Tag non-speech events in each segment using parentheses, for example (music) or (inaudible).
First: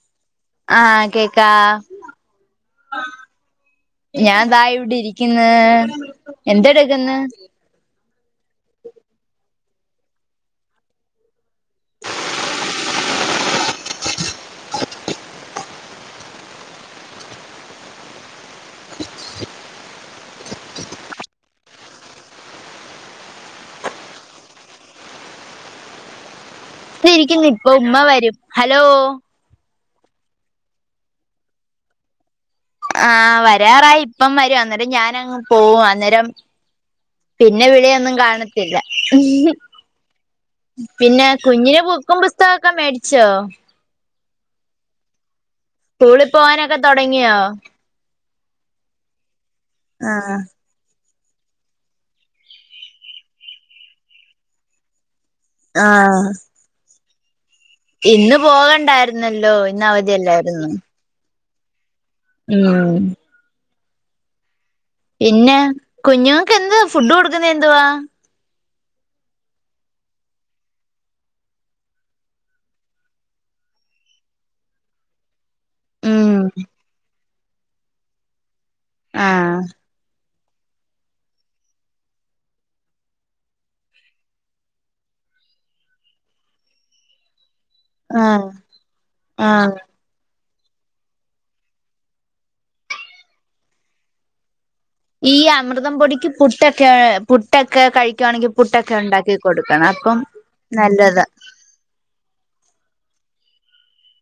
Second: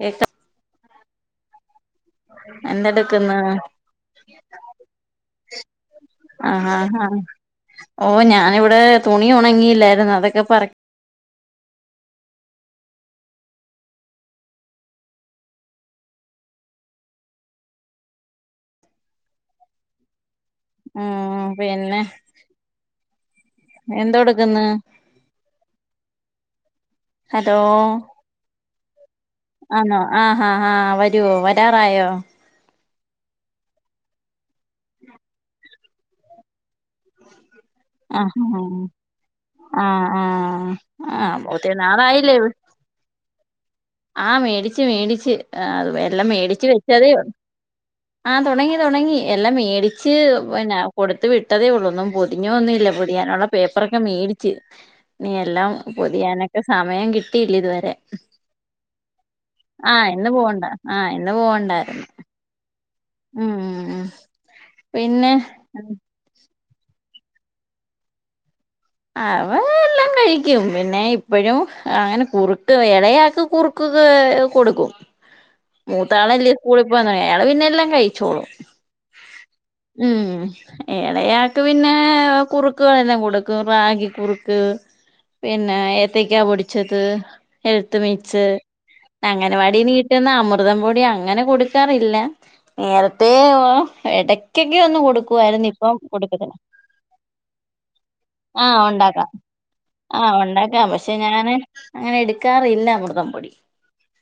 കേക്ക ആഹ് കേക്കാ എന്താ എടുക്ക്ന്ന് ഞാൻതാ ഇവിടെ ഇരിക്കുന്ന് ആഹ് ആഹ് എന്തെടുക്ക്ന്ന് ആഹ് ഓ ഞാനിവിടെ തുണിയുണങ്ങിയില്ലായിരുന്നു അതൊക്കെ പറക്കി ഉം പിന്നെ എന്തോട്ക്ക്ന്ന് ഇരിക്കുന്നു ഇപ്പൊ ഉമ്മ വരും ഹലോ ആണോ ആ ഹാ ഹാ വരുവോ വരാറായോ ആഹ് വരാറായി ഇപ്പം വരും അന്നേരം ഞനങ്ങ് പോവും അന്നേരം പിന്നെ വിളിയൊന്നും ആഹ് കാണത്തില്ല ആഹ് ആഹ് പിന്നെ ആഹ് ഒത്തിരി കുഞ്ഞിനെ ബുക്കും പുസ്തകൊക്കെ മേടിച്ചോ ആ മേടിച്ച് മേടിച്ച് അ എല്ലാം സ്കൂളിൽ മേടിച്ച് പോവാനൊക്കെ വെച്ചതേ തൊടങ്ങിയോ ആഹ തൊടങ്ങി തൊടങ്ങി എല്ലാം മേടിച്ച് പിന്നെ കൊടുത്ത് വിട്ടതേ ഒള്ള് ഒന്നും പൊതി ന്നുമല്ല പൊതിയാനുള്ള പേപ്പറൊക്കെ മേടിച്ച് നീ എല്ലാം ആഹ് പൊതിയാനൊക്കെ സമയം കിട്ടി കിട്ടീല്ലിതുവരെ ഇന്ന് പോകണ്ടായിരുന്നല്ലോ ആഹ് ഇന്ന് പോവണ്ട അവധിയല്ലായിരുന്നോ ആഹ് ഇന്ന് പോവണ്ടായിരുന്നു ഉം ഉം ഉ ഉം പിന്നെ കുഞ്ഞുങ്ങക്ക് എന്ത്വാ ഫുഡ് കൊടുക്കുന്ന എന്തുവാ അവൻ എല്ലാം കഴിക്കും പിന്നെ ഇപ്പഴും അങ്ങനെ കുറുക്ക് എളയാക്ക് കുറുക്ക് കൊടുക്കും ഉം മൂത്താളല്ലേ സ്കൂളിൽ പോന്ന അയാള് പിന്നെ എല്ലാം കഴിച്ചോളും ആഹ് എളേയാക്ക് പിന്നെ കുറുക്കുകളെല്ലാം കൊടുക്കും ക്ക് റാഗി കുറുക്ക് പിന്നെ ഏത്തക്കാ പൊടിച്ചത് എഴുത്ത് മീച്ച് ആഹ് ആഹ് അങ്ങനവാടി നീട്ടുന്ന അമു അമൃതം പൊടി അങ്ങനെ കൊടുക്കാറില്ല നേരത്തെ എ ഉച്ചക്ക് ഒന്ന് ഈ കൊടുക്കുവായിരുന്നു ഇപ്പൊ അമൃതം പൊടിക്ക് കൊടുക്കത്തില്ല പുട്ടൊക്കെ പുട്ടൊക്കെ കഴിക്കുവാണെങ്കിൽ ആഹ് പുട്ടൊക്കെ ഉണ്ടാക്കാം ഉണ്ടാക്കി കൊടുക്കണം അപ്പം ആഹ് ഉണ്ടാക്കാം. പക്ഷെ നല്ലതാ ഞാൻ അങ്ങനെ, എടുക്കാറില്ല അമൃ- തം പൊടി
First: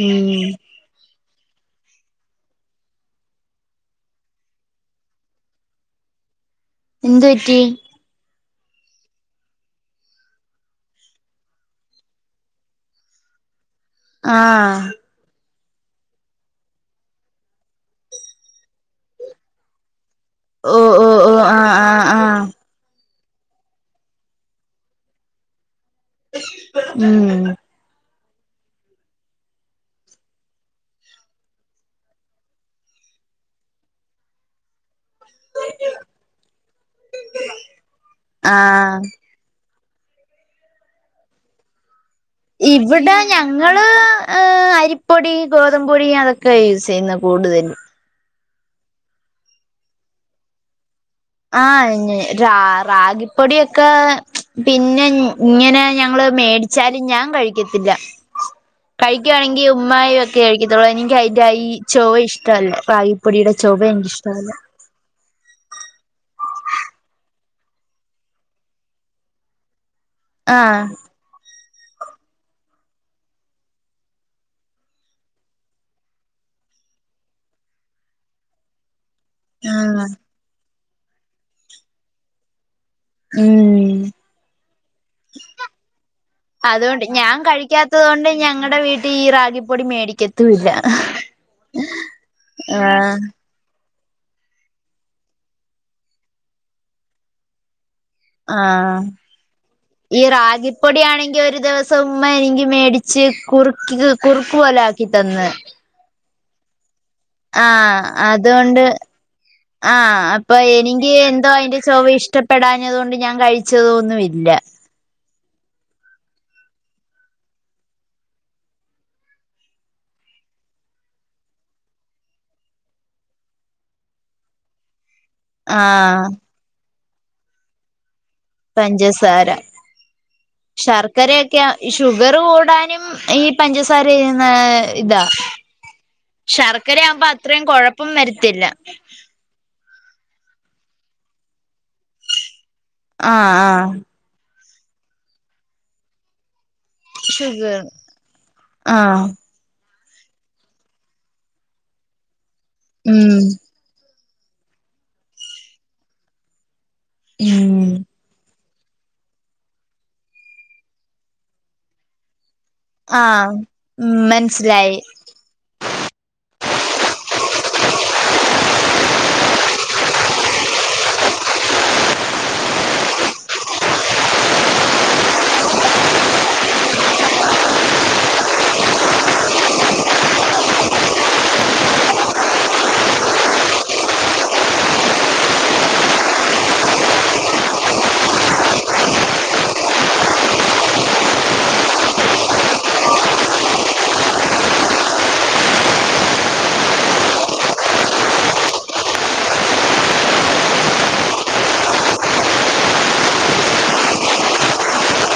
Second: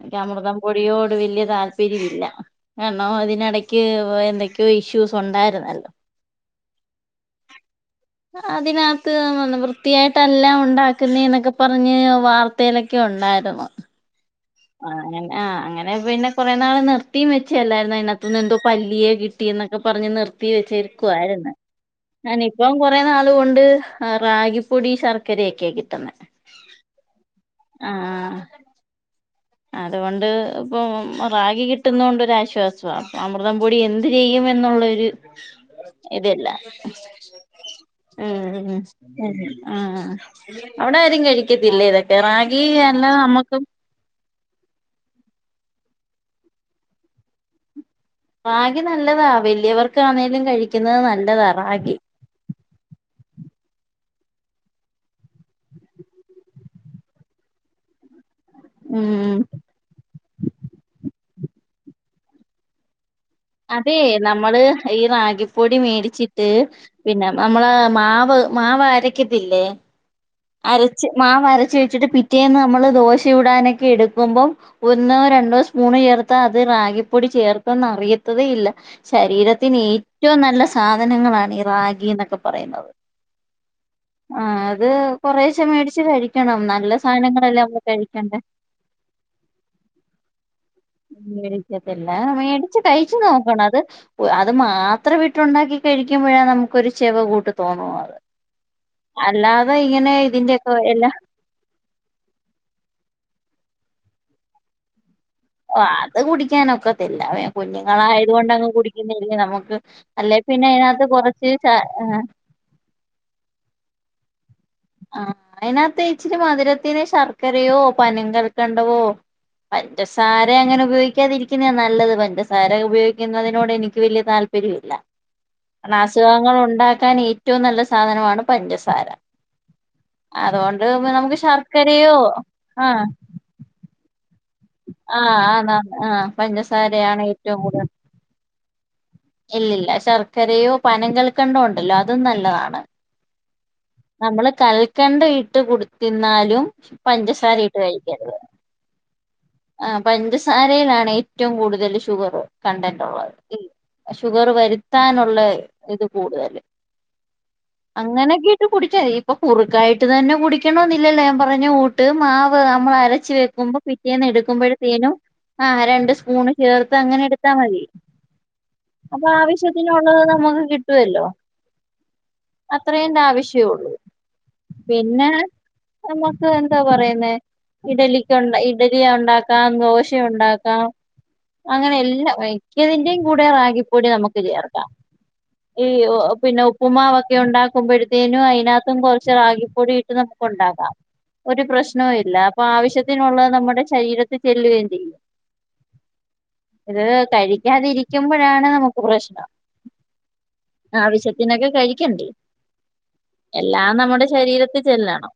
എനിക്ക് ഉം അമൃതം പൊടിയോട് വെല്ലിയ താല്പര്യമില്ല കാരണം ഇതിനെടെക്ക് എന്തൊക്ക്‌യോ ഇഷ്യൂസ് ഉണ്ടായിര്ന്നല്ലോ എന്തുപറ്റി അതിനാ. ത്ത് വൃത്തിയായിട്ടല്ല ഉണ്ടാക്ക്‌ന്നെന്നൊക്കെ പറഞ്ഞ്- വാർത്തെലൊക്കെ ഉണ്ടായിരുന്നു. ആഹ് അങ്ങെനാ. അങ്ങനെ പിന്നെ കോറെ നാൾ- നിർത്തിയും വെച്ചല്ലായിരുന്നോ. അതിന കുത്ത്ന്ന് എന്തോ പല്ലിയെ- കിട്ടീന്നോക്കെ പറഞ്ഞ് നിർ- ത്തി ഓ വെച്ചിരിക്കു ഓ ഓ ആയിരുന്ന്. ആഹ് ആഹ് ആഹ് ഞാനിപ്പം കോറെ- നാളുകൊണ്ട് റാഗിപ്പൊടി ശർക്കരയോക്കെ കി ട്ട്ന്നെ ഉം ആഹാ ആഹാ.. അതുകൊണ്ട് ഇപ്പം റാഗി കിട്ടുന്നൊണ്ടോരാശ്വാസാ അമൃതം പൊടി എന്ത് ചെയ്യും എന്നുള്ളോര്- ഇതെല്ല ഉം ഉം ഉം ആഹ് ഉം ഉം ഉം അവ്ടാരും കഴിക്കത്തില്ലേ, ഇതൊ- ഇവ്ട ഞങ്ങള്.. അരിപ്പൊടി ഗോതമ്പോടി അതൊക്കെയ യൂസെയ്യുന്നെ കൂടുതലും റാഗി നല്ലതാ വല്ലിയവർക്കാണേലും കഴിക്കിന്നത് നല്ല ആഹ് റാ റാഗിപ്പൊടിയൊ ക്കാ പിന്നെ ഇങ്ങനെ ഞങ്ങള് മേടിച്ചാലും ഞാൻ കഴിക്കത്തില്ല ഉം കഴിക്കിയാണെങ്കിൽ ഉമ്മായോക്കെ കഴിക്കത്തുള്ളൂ എനിക്കയിന്റെ ഈ ചൊവ ഇഷ്ട്ടോല്ല റാഗി അതെ നമ്മള് ഈ റാഗി പൊടി മേടിച്ചിട്ട് പിന്ന നമ്മളാ മാവ് മാവരക്കത്തില്ലേ ആഹ് അരച്ച് മാവ് അരച്ച് വെ ച്ചിട്ട് പിറ്റെന്ന് നമ്മൾ ദോശ- ചുടാനൊക്കെ എടുക്കുമ്പോ ഒന്നോ, രണ്ടോ സ്പൂൺ ചേർത്ത് അത് റാ- ഗി പ്പൊടി ചേർത്തെന്ന് അറിയത്തതേ ഇല്ല ശരീരത്തിന് ആഹ് ഏറ്റോം നല്ല- സാധനങ്ങളാണ് ഈ റാഗിന്നൊക്കെ പറയുന്നത്. ഉം ആഹ് അത്, കൊറേശ്ശെ മേടിച്ച് കഴിക്കണം നല്ല അതുകൊണ്ട് ഞാൻ സാധനങ്ങളല്ലേ നമ്മള് കഴിക്കാത്തത് കൊണ്ട് കഴിക്കണ്ടേ ഞങ്ങടെ വീട്ടിൽ ഈ റാഗിപ്പൊടി മേടിക്കെ ത്തു ഇല്ല. (unintelligible) മേടിക്കത്തില്ല മേടിച്ച് കഴിച്ചു നോക്കണം അത് മാത്രം ഇട്ടുണ്ടാക്കി കഴിക്കുമ്പോഴാ നമുക്കൊരു ചെവ കൂട്ട് തോന്നും അത് ആഹ് ഈ ഇതിന്റെയൊക്കെ റഗിപ്പൊടി എല്ലാ ആണെങ്കി ഒരു ദിവസം ഉമ്മണേങ്കി മേടിച്ച് കുറുക്കി കുറുക്കു പോലാക്കി തന്ന് അത് കുടിക്കാനൊക്ക ത്തില്ല ആഹ് കുഞ്ഞുങ്ങളായത് കൊണ്ടങ്ങ് അതുകൊണ്ട് കുടിക്കുന്നേ നമുക്ക് ആഹ് അല്ലെ അപ്പൊ പിന്നെ അതിനകത്ത് എനിക്ക് എന്തോ കൊറച്ച് ച അതിന്റെ ചൊവ ഇഷ്ടപ്പെടാഞ്ഞത് കൊണ്ട് ഞാൻ കഴിച്ചതൊന്നുല്ല ആഹ് അതിനകത്ത് ഇച്ചിരി മധുരത്തിന് ശർക്കരയോ പനം കൽക്കണ്ടവോ പഞ്ചസാര അങ്ങനെ ഉപയോഗിക്കാതിരിക്കുന്നാ നല്ലത് പഞ്ചസാര ഉപയോഗിക്കുന്നതിനോട് എനിക്ക് വലിയ താൽ ല്പര്യില്ല കാരണം ആഹ് അസുഖങ്ങൾ ഉണ്ടാക്കാൻ ഏറ്റവും നല്ല സാധനമാണ് പഞ്ചസാര അതുകൊണ്ട് നമുക്ക് ശർക്കരയൊക്കെ ശർക്കരയോ ഷുഗറ് കൂടാനും ആഹ് ഈ പഞ്ചസാര ചെയ്യുന്ന ഇതാ ആഹ് ആണ് ആഹ് പഞ്ചസാരയാണ് ശർക്കരയാവുമ്പോ ഏറ്റവും അത്രയും കൂടുതല് കൊഴപ്പം വരത്തില്ല ഇല്ലില്ല ശർക്കരയോ പനം കൽക്കണ്ടവോ ഉണ്ടല്ലോ അതും നല്ലതാണ് ആഹ് ആഹ് കൽക്കണ്ടം ഇട്ട് കൊടുത്തിരുന്നാലും പഞ്ചസാര ഇട്ട് ഷുഗർ കഴിക്കരുത് ആഹ് ആഹ് പഞ്ചസാരയിലാണ് ഏറ്റവും കൂടുതല് ഷുഗറ് കണ്ടന്റ് ഉള്ളത് ഉം ഷുഗറ് വരുത്താനുള്ള ഇത് കൂടുതല് ഉം അങ്ങനെക്കെ കുടിച്ചാ ഇപ്പൊ കുറുക്കായിട്ട് തന്നെ കുടിക്കണെന്നില്ലല്ലോ ഞാൻ പറഞ്ഞ കൂട്ട് മാ നമ്മൾ അരച്ച ആഹ് വെക്കുമ്പോ ഉം മനസ്സിലായി പിറ്റേന്നുടുക്കുമ്പോഴെത്തേനും ആ രണ്ട് സ്പൂൺ ചേർത്ത് അങ്ങനെ എടുത്താ മതി അപ്പൊ ആവശ്യത്തിനുള്ളത് നമുക്ക് കിട്ടുവല്ലോ അത്രേണ്ട ആവശ്യേള്ളൂ പിന്നെ നമക്ക് എന്താ പറയുന്ന ഇഡലിക്കൊണ്ട ഇ ഇഡലി ഉണ്ടാക്കാം ദോശ ഉണ്ടാക്കാം അങ്ങനെ എല്ലാം മിക്കതിന്റെയും കൂടെ റാഗിപ്പൊടി നമുക്ക് ചേർക്കാം ഈ പിന്നെ ഉപ്പുമാവൊക്കെ ഉണ്ടാക്കുമ്പോഴത്തേനും അയിനാത്തും കൊറച്ച് റഗിപ്പൊടി ഇട്ട് നു ഉണ്ടാകാം ഒരു പ്രശ്നവും ഇല്ല അപ്പൊ ആവശ്യത്തിനുള്ളത് നമ്മൾ ടെ ശരീരത്തി ചെല്ലുകയും ചെയ്യും ഇത് കഴിക്കാതിരിക്കുമ്പോഴാണ് നമുക്ക് പ്രശ്നം ആവശ്യത്തിനൊക്കെ കഴിക്കണ്ടേ എല്ലാം നമ്മുടെ ശരീരത്തി ചെല്ലണം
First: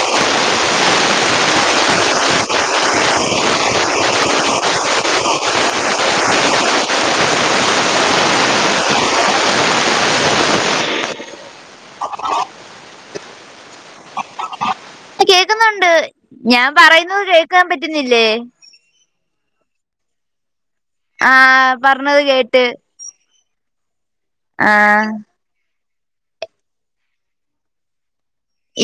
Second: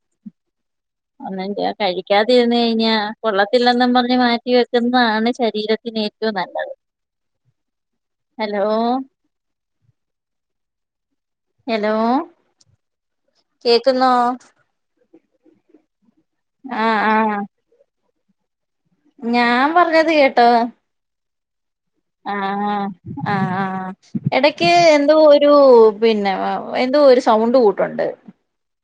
ഒന്നന്റെ കഴിക്കാതിരുന്ന് കഴിഞ്ഞാ കൊള്ളത്തില്ലെന്നും പറഞ്ഞ് മാറ്റി വെക്കുന്നതാണ് ശരീരത്തിന് ഏറ്റവും നല്ലത് ഹലോ ഹലോ കേക്കുന്നൊ കേക്കുന്നുണ്ട് ഞാൻ പറയുന്നത് ആഹ് കേൾക്കാൻ പറ്റുന്നില്ലേ ഞാൻ പറഞ്ഞത് കേട്ടോ ആഹ് പറഞ്ഞത് ആ കേട്ട് ആ ആഹ് എടക്ക് ആഹ് എന്തോ ഒരു പിന്നെ എന്തോ ഒരു സൗണ്ട് കൂട്ടുണ്ട്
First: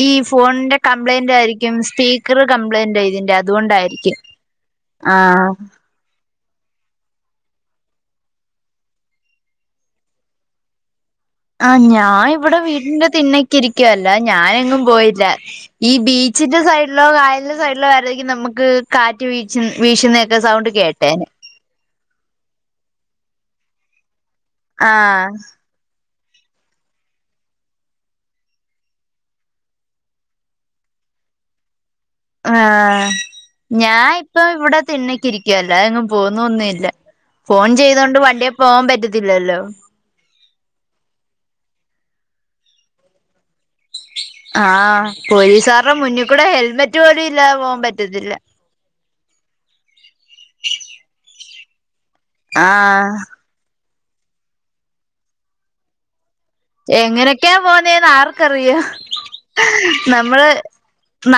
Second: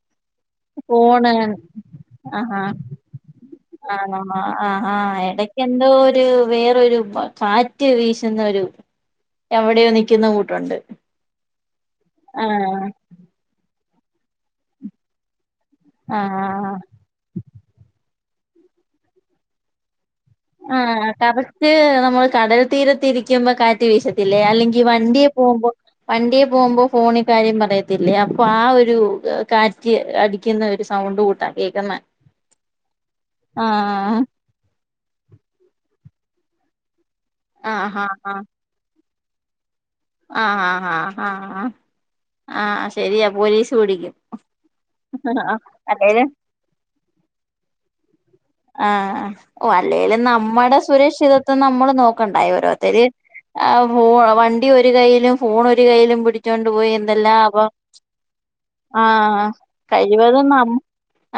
ഈ ഫോണിന്റെ ഫോണ് കംപ്ലൈന്റ് ആയിരിക്കും സ്പീക്കർ ആ കംപ്ലൈന്റ് ഇതിന്റെ ആ അതുകൊണ്ടായിരിക്കും ആ ആ ആഹ് ഇടയ്ക്കെന്തോ ഒരു വേറൊരു കാറ്റ് വീശുന്നൊരു എവിടെയോ നിക്കുന്ന കൂട്ടുണ്ട് ആ ഞാൻ ഇവിടെ ആഹ് വീട്ടിന്റെ തിണ്ണക്ക് ഇരിക്കുവല്ല ഞാനെങ്ങും പോയില്ല ഈ ബീച്ചിന്റെ ആഹ് സൈഡിലോ കായലിന്റെ സൈഡിലോ വരതെക്കും നമുക്ക് കാറ്റ് വീ വീശുന്ന ആ കപച്ച് നമ്മൾ കടൽ തീരത്തിരിക്കുമ്പോ കാറ്റ് വീശത്തില്ലേ അല്ലെങ്കി വണ്ടിയെ ആഹ് പോകുമ്പോൾ വണ്ടിയെ പോകുമ്പോ ഫോണി കാര്യം പറയത്തില്ലേ അപ്പൊ ആ ഒരു കാറ്റ് അടിക്കുന്ന ഒരു സം സൗണ്ട് കൂട്ടാ കേൾക്കുന്നെ ആ ഞാൻ ഇപ്പ ഇവിടെ തിണ്ണക്കിരിക്കുവല്ലോ എങ്ങും പോവുന്നോ ഒന്നുംല്ല ഫോൺ ആഹ് ചെയ്തൊണ്ട് ആഹ് വണ്ടിയ പോവാൻ പറ്റത്തില്ലല്ലോ ആ ആ ആ ആ ആ ശരിയാ പോലീസ് പിടിക്കും ആ പോലീസുകാരുടെ മുന്നിൽ അല്ലേലും കൂടെ ഹെൽമെറ്റ് പോലും ഇല്ലാതെ പോകാൻ പറ്റത്തില്ല ആ ഓ അല്ലേലും നമ്മുടെ സുരക്ഷിതത്വം നമ്മള് നോക്ക ണ്ടായി ഓരോരുത്തര് ആഹ് വണ്ടി ഒരു കയ്യിലും ഫോൺ ഒരു കയ്യിലും പി ടിച്ചോണ്ട് പോയി എന്തെല്ലാം എങ്ങനെയൊക്കെയാ അപ്പ പോന്നേന്ന് ആർക്കറിയാം ആ കഴിവതും നമ്മള് ന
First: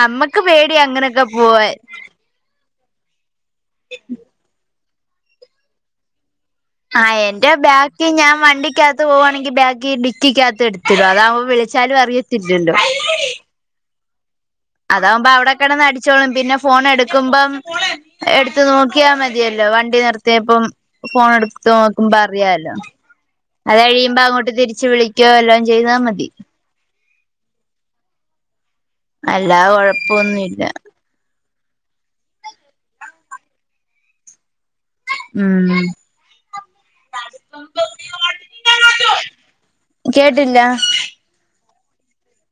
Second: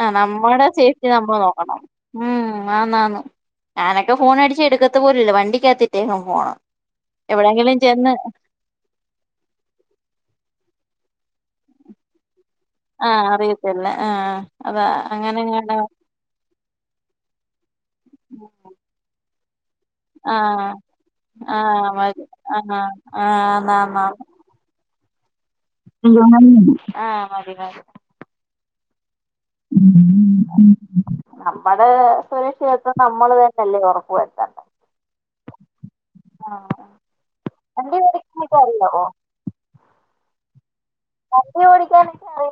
ആ നമ്മുടെ പേടിയാ സേഫ്റ്റി അങ്ങനൊക്കെ നമ്മൾ പോവാൻ നോക്കണം ഉം ആന്നാന്ന് ഞാനൊക്കെ ഫോൺടിച്ച് എടുക്കത്ത പോലുല്ല വണ്ടിക്കകത്തിട്ടേക്കും ഫോണ് ആഹ് എന്റെ എവിടെയെങ്കിലും ബാക്കി ചെന്ന് ഞാൻ വണ്ടിക്കകത്ത് പോകുകവാണെങ്കിൽ ബാഗി ഡിക്കികത്ത് എടുത്തിടും അതാവുമ്പ വി ളിച്ചാലും അറിയ ആഹ് അറിയത്തില്ല ആഹ് അതാ അതാകുമ്പ അവിടെ അങ്ങനെങ്ങാണ്ട് കെടന്ന് അടിച്ചോളും പിന്നെ ഫോൺ എടുക്കുമ്പം എടുത്തു നോക്കിയാമതി യല്ലോ വണ്ടി നിത്തിയപ്പം ആഹ് ഫോൺ എടുത്ത് ആഹ് നോക്കുമ്പോ മതി ആഹ് അറിയല്ലോ ആഹ് അത് ആന്നാന്ന് കഴിയുമ്പോ അങ്ങോട്ട് തിരിച്ച് വിളി ക്കോ വാല്ലോം ചെയ്താ മതി ആ മതി മതി അല്ലാതെ ഉം കൊഴപ്പൊന്നുല്ല ഉം ഉം നമ്മടെ സുരക്ഷിതത്വം നമ്മൾ തന്നെല്ലേ ഉറപ്പ് വരുത്തണ്ടെ. ഉം ആഹ് (unintelligible) അറിയോ. കേട്ടില്ലാ. വണ്ടി ഓടിക്കാനൊക്കെ അറി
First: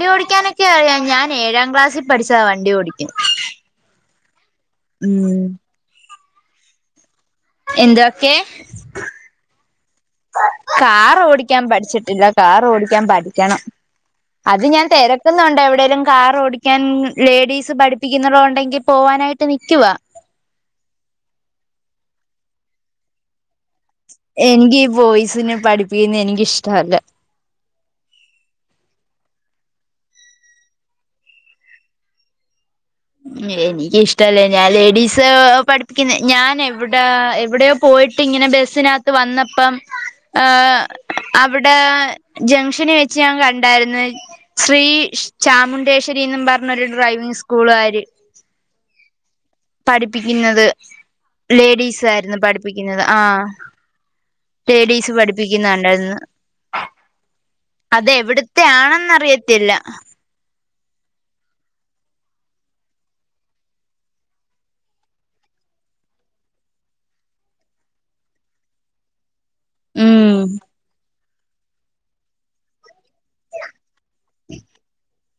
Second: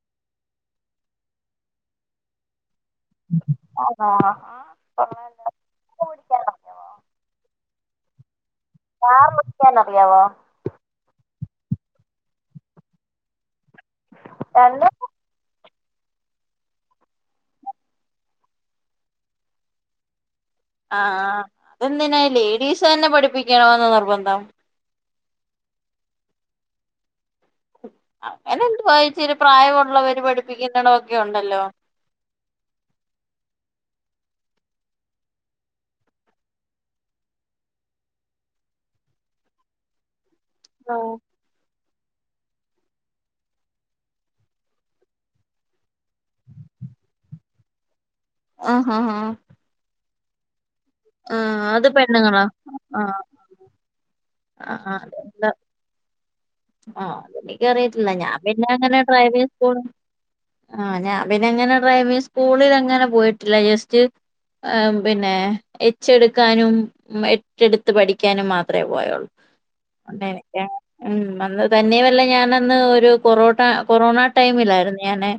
വണ്ടിയോടിക്കാനൊക്കെ അറിയ. ഞാൻ ഏഴാം ക്ലാസിൽ പഠിച്ചതാ വണ്ടി ഓടി ആണോ ആ ഹാ ഉം എന്തൊക്കെ കാർ ഓടിക്കാനറിയാവോ? ക്കാൻ പഠിച്ചിട്ടില്ല. കാർ ഓടിക്കാൻ പഠിക്കണം അത് രണ്ട് ഞാൻ തെരക്കുന്നെണ്ടെ ടേലും കാർ ഓടിക്കാൻ ലേഡീസ് പഠിപ്പിക്കുന്നതൊണ്ടെങ്കി പോവാനായിട്ട് നിക്കുവാ. ആഹ് ആഹ് അതെന്തിനാ ലേഡീസ് തന്നെ പഠിപ്പിക്കണോന്ന് നിർ എനിക്ക് ഈ ബോയ്സിനെ പഠിപ്പിക്കുന്നെ എനിക്കിഷ്ടവല്ല. അങ്ങനെ എന്തുവാ ഇച്ചിരി പ്രായമുള്ളവര് പഠിപ്പിക്കുന്നട ഒക്കെ ഉണ്ടല്ലോ. എനിക്ക് ഇഷ്ടവല്ല. ഞാൻ ലേഡീസ് പഠിപ്പിക്കുന്ന ഞാൻ എവ്ടാ എവിടെയോ പോ യിട്ട് ഇങ്ങനെ ബസിനകത്തു വന്നപ്പം ആഹ് അവിടെ ജംഗഷനീ വെച്ച് ഞാൻ കണ്ടായിരുന്നു. ശ്രീ ചാമുണ്ടേശരി ന്നു പറഞ്ഞൊരു ഡ്ര യ്വിംഗ് സ്കൂൾ ആ ആഹാഹ പഠിപ്പിക്കുന്നത്. ആഹ് അത് ലേഡീസ് ആയിരുന്നു പെണ്ണുങ്ങളാ പഠിപ്പിക്കുന്നത്. ആഹ് ആഹ് ലേഡീസ് അതെന്താ പഠിപ്പിക്കുന്ന കണ്ടായിരുന്ന്. ആഹ് അതെനിക്കറിയിത്തില്ല. ഞാൻ പിന്നെ അങ്ങനെ ഡ്രൈവ് ആണെന്നറിയത്തില്ല സ്‌കൂളും ആഹ് ഞാൻ പിന്നെങ്ങനെ ഡ്രൈവിംഗ് സ്കൂളിൽ അങ്ങനെ പോയിട്ടില്ല, ജസ്റ്റ് ഏഹ് പിന്നെ എച്ചെടുക്കാനും എട്ടെടുത്ത് പഠിക്കാനും മാത്രമേ പോയൊള്ളൂ. ഉം അതോണ്ടേ. ഉം അന്ന് തന്നെയുവല്ല ഞാനന്ന് ഒരു കൊറോട്ട കൊറോണ ടൈമിലായിരുന്നു ഞാനെ.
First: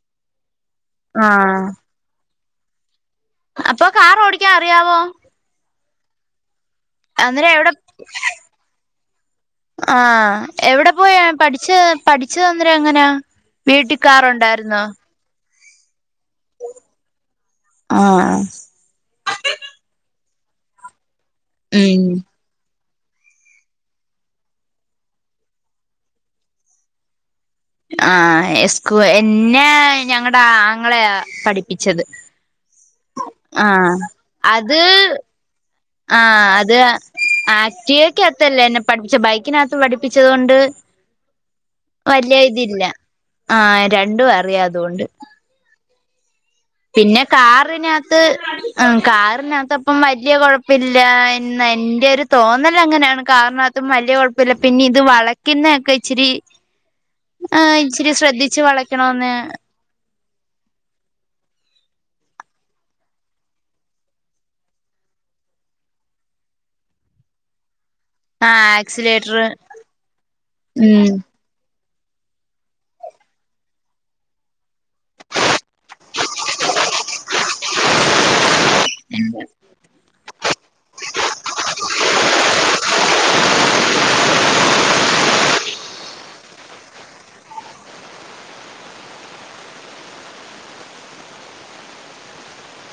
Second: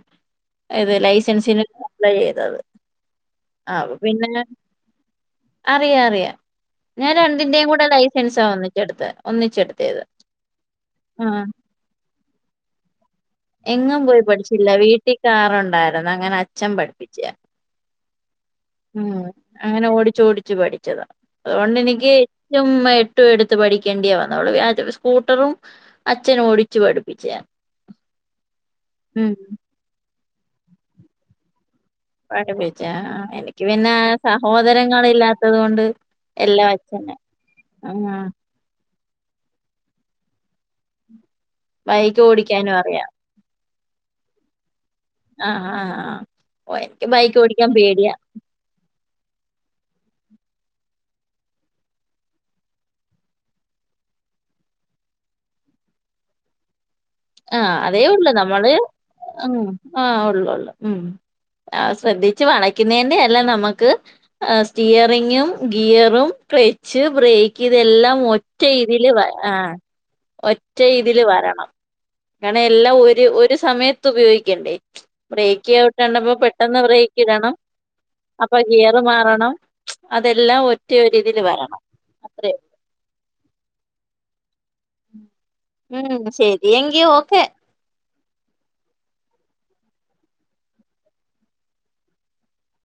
ഏത് ആ ലൈസൻസിന് അപ്ലൈ ചെയ്തത്. ആ അപ്പൊ കാർ പിന്നെ ഓടിക്കാൻ അറിയാവോ? അറിയാം അറിയാം ഞാൻ അന്നേരം രണ്ടിന്റെയും എവിടെ കൂടെ ലൈസൻസാ ഒന്നിച്ചെടുത്തെ ആ ഒന്നിച്ചെടുത്തെത് എവിടെ പോയാ പഠിച്ചത് പഠിച്ചത് അന്നേരം എങ്ങന എങ്ങും പോയി പഠിച്ചില്ല വീട്ടിൽ കാറ് ഒണ്ട- അന്ന് അങ്ങനെ അച്ഛൻ പഠിപ്പിച്ചയ ആ ഉം അങ്ങനെ ഓടിച്ച് ഓടിച്ച് ച്ചു പഠിച്ചതാ അതുകൊണ്ട് ഉം എനിക്ക് ഏറ്റവും - ഒട്ടും എടുത്ത് പഠിക്കേണ്ടിയ വന്ന് അവള് വിചാരിച് ഒരു സ്കൂട്ടറും അച്ഛനും ഓടിച്ചു പഠിപ്പിച്ചയാ- ആ സ്ക ഉം എന്നെ ഞങ്ങടെ ആങ്ങളയാ പഠി പഠിപ്പിച്ചേ ആ എനിക്ക് പിന്നെ അത് സഹോദരങ്ങളില്ലാത്തത് കൊണ്ട്- എല്ലാം അച്ഛ്നാ ആക്ടിവാക്കത്തല്ല എന്നെ പഠിപ്പിച്ചേ ബൈക്കിനാത്ത് പഠിപ്പിച്ചത് കൊണ്ട്- ബൈക്ക് വല്യ ഓടിക്കാനും ഇതില്ല അറിയാം ആ രണ്ടും അറിയാം അതുകൊണ്ട് ആഹ് ആഹഹ് ആഹ് ഓഹ് എനിക്ക് പിന്നെ ബൈക്ക് ഓടിക്കാൻ പേടിയാ കാറിനാത്ത് ആ കാറിന ഇപ്പം വലിയ കോഴപ്പമില്ല എന്ന് എന്റെ ഒരു തോന്നൽ അങ്ങനെയാണ് കാരണം അതും വലിയ കൊഴമില്ല പിന്നെ ഇത് വളക്കുന്നയെക്കെ ഇച്ചിരി- ആ ആഹ് ഇച്ചിരി അതേയുള്ളൂ ശ്രദ്ധിച്ച് നമ്മള് വളയ്ക്കണോന്ന് ആഹ ഉള്ള്ള്ള് ആ ശ്രദ്ധിച്ച് വളക്കുന്നെന്റ അല്ല നമ്മുക്ക് സ്റ്റിയറിങ്ങും ഗിയറും- കെളച്ച് ബ്രേയ്ക്ക് ഇതെല്ലാം ഒറ്റ ആഹ് ഇതില് വ ആക്സിലേറ്റർ ആ ഒറ്റ ഉം ഇതില് വരണം കാരണം എല്ലാം ഒരു ഒരു സമയത്ത് ഉപയോഗിക്കണ്ടേ ബ്രേക്ക് ചവുട്ടേണ്ടപ്പോ പെട്ടന്ന് ബ്രേക്ക്‌ - ക്കടനം (inaudible) അപ്പൊ ഗിയർ മാറണം അതെല്ലാം ഒറ്റ രീതിൽ വരണം അത്രയള്ള (inaudible) ഉം ശരി എങ്കി ഓക്കെ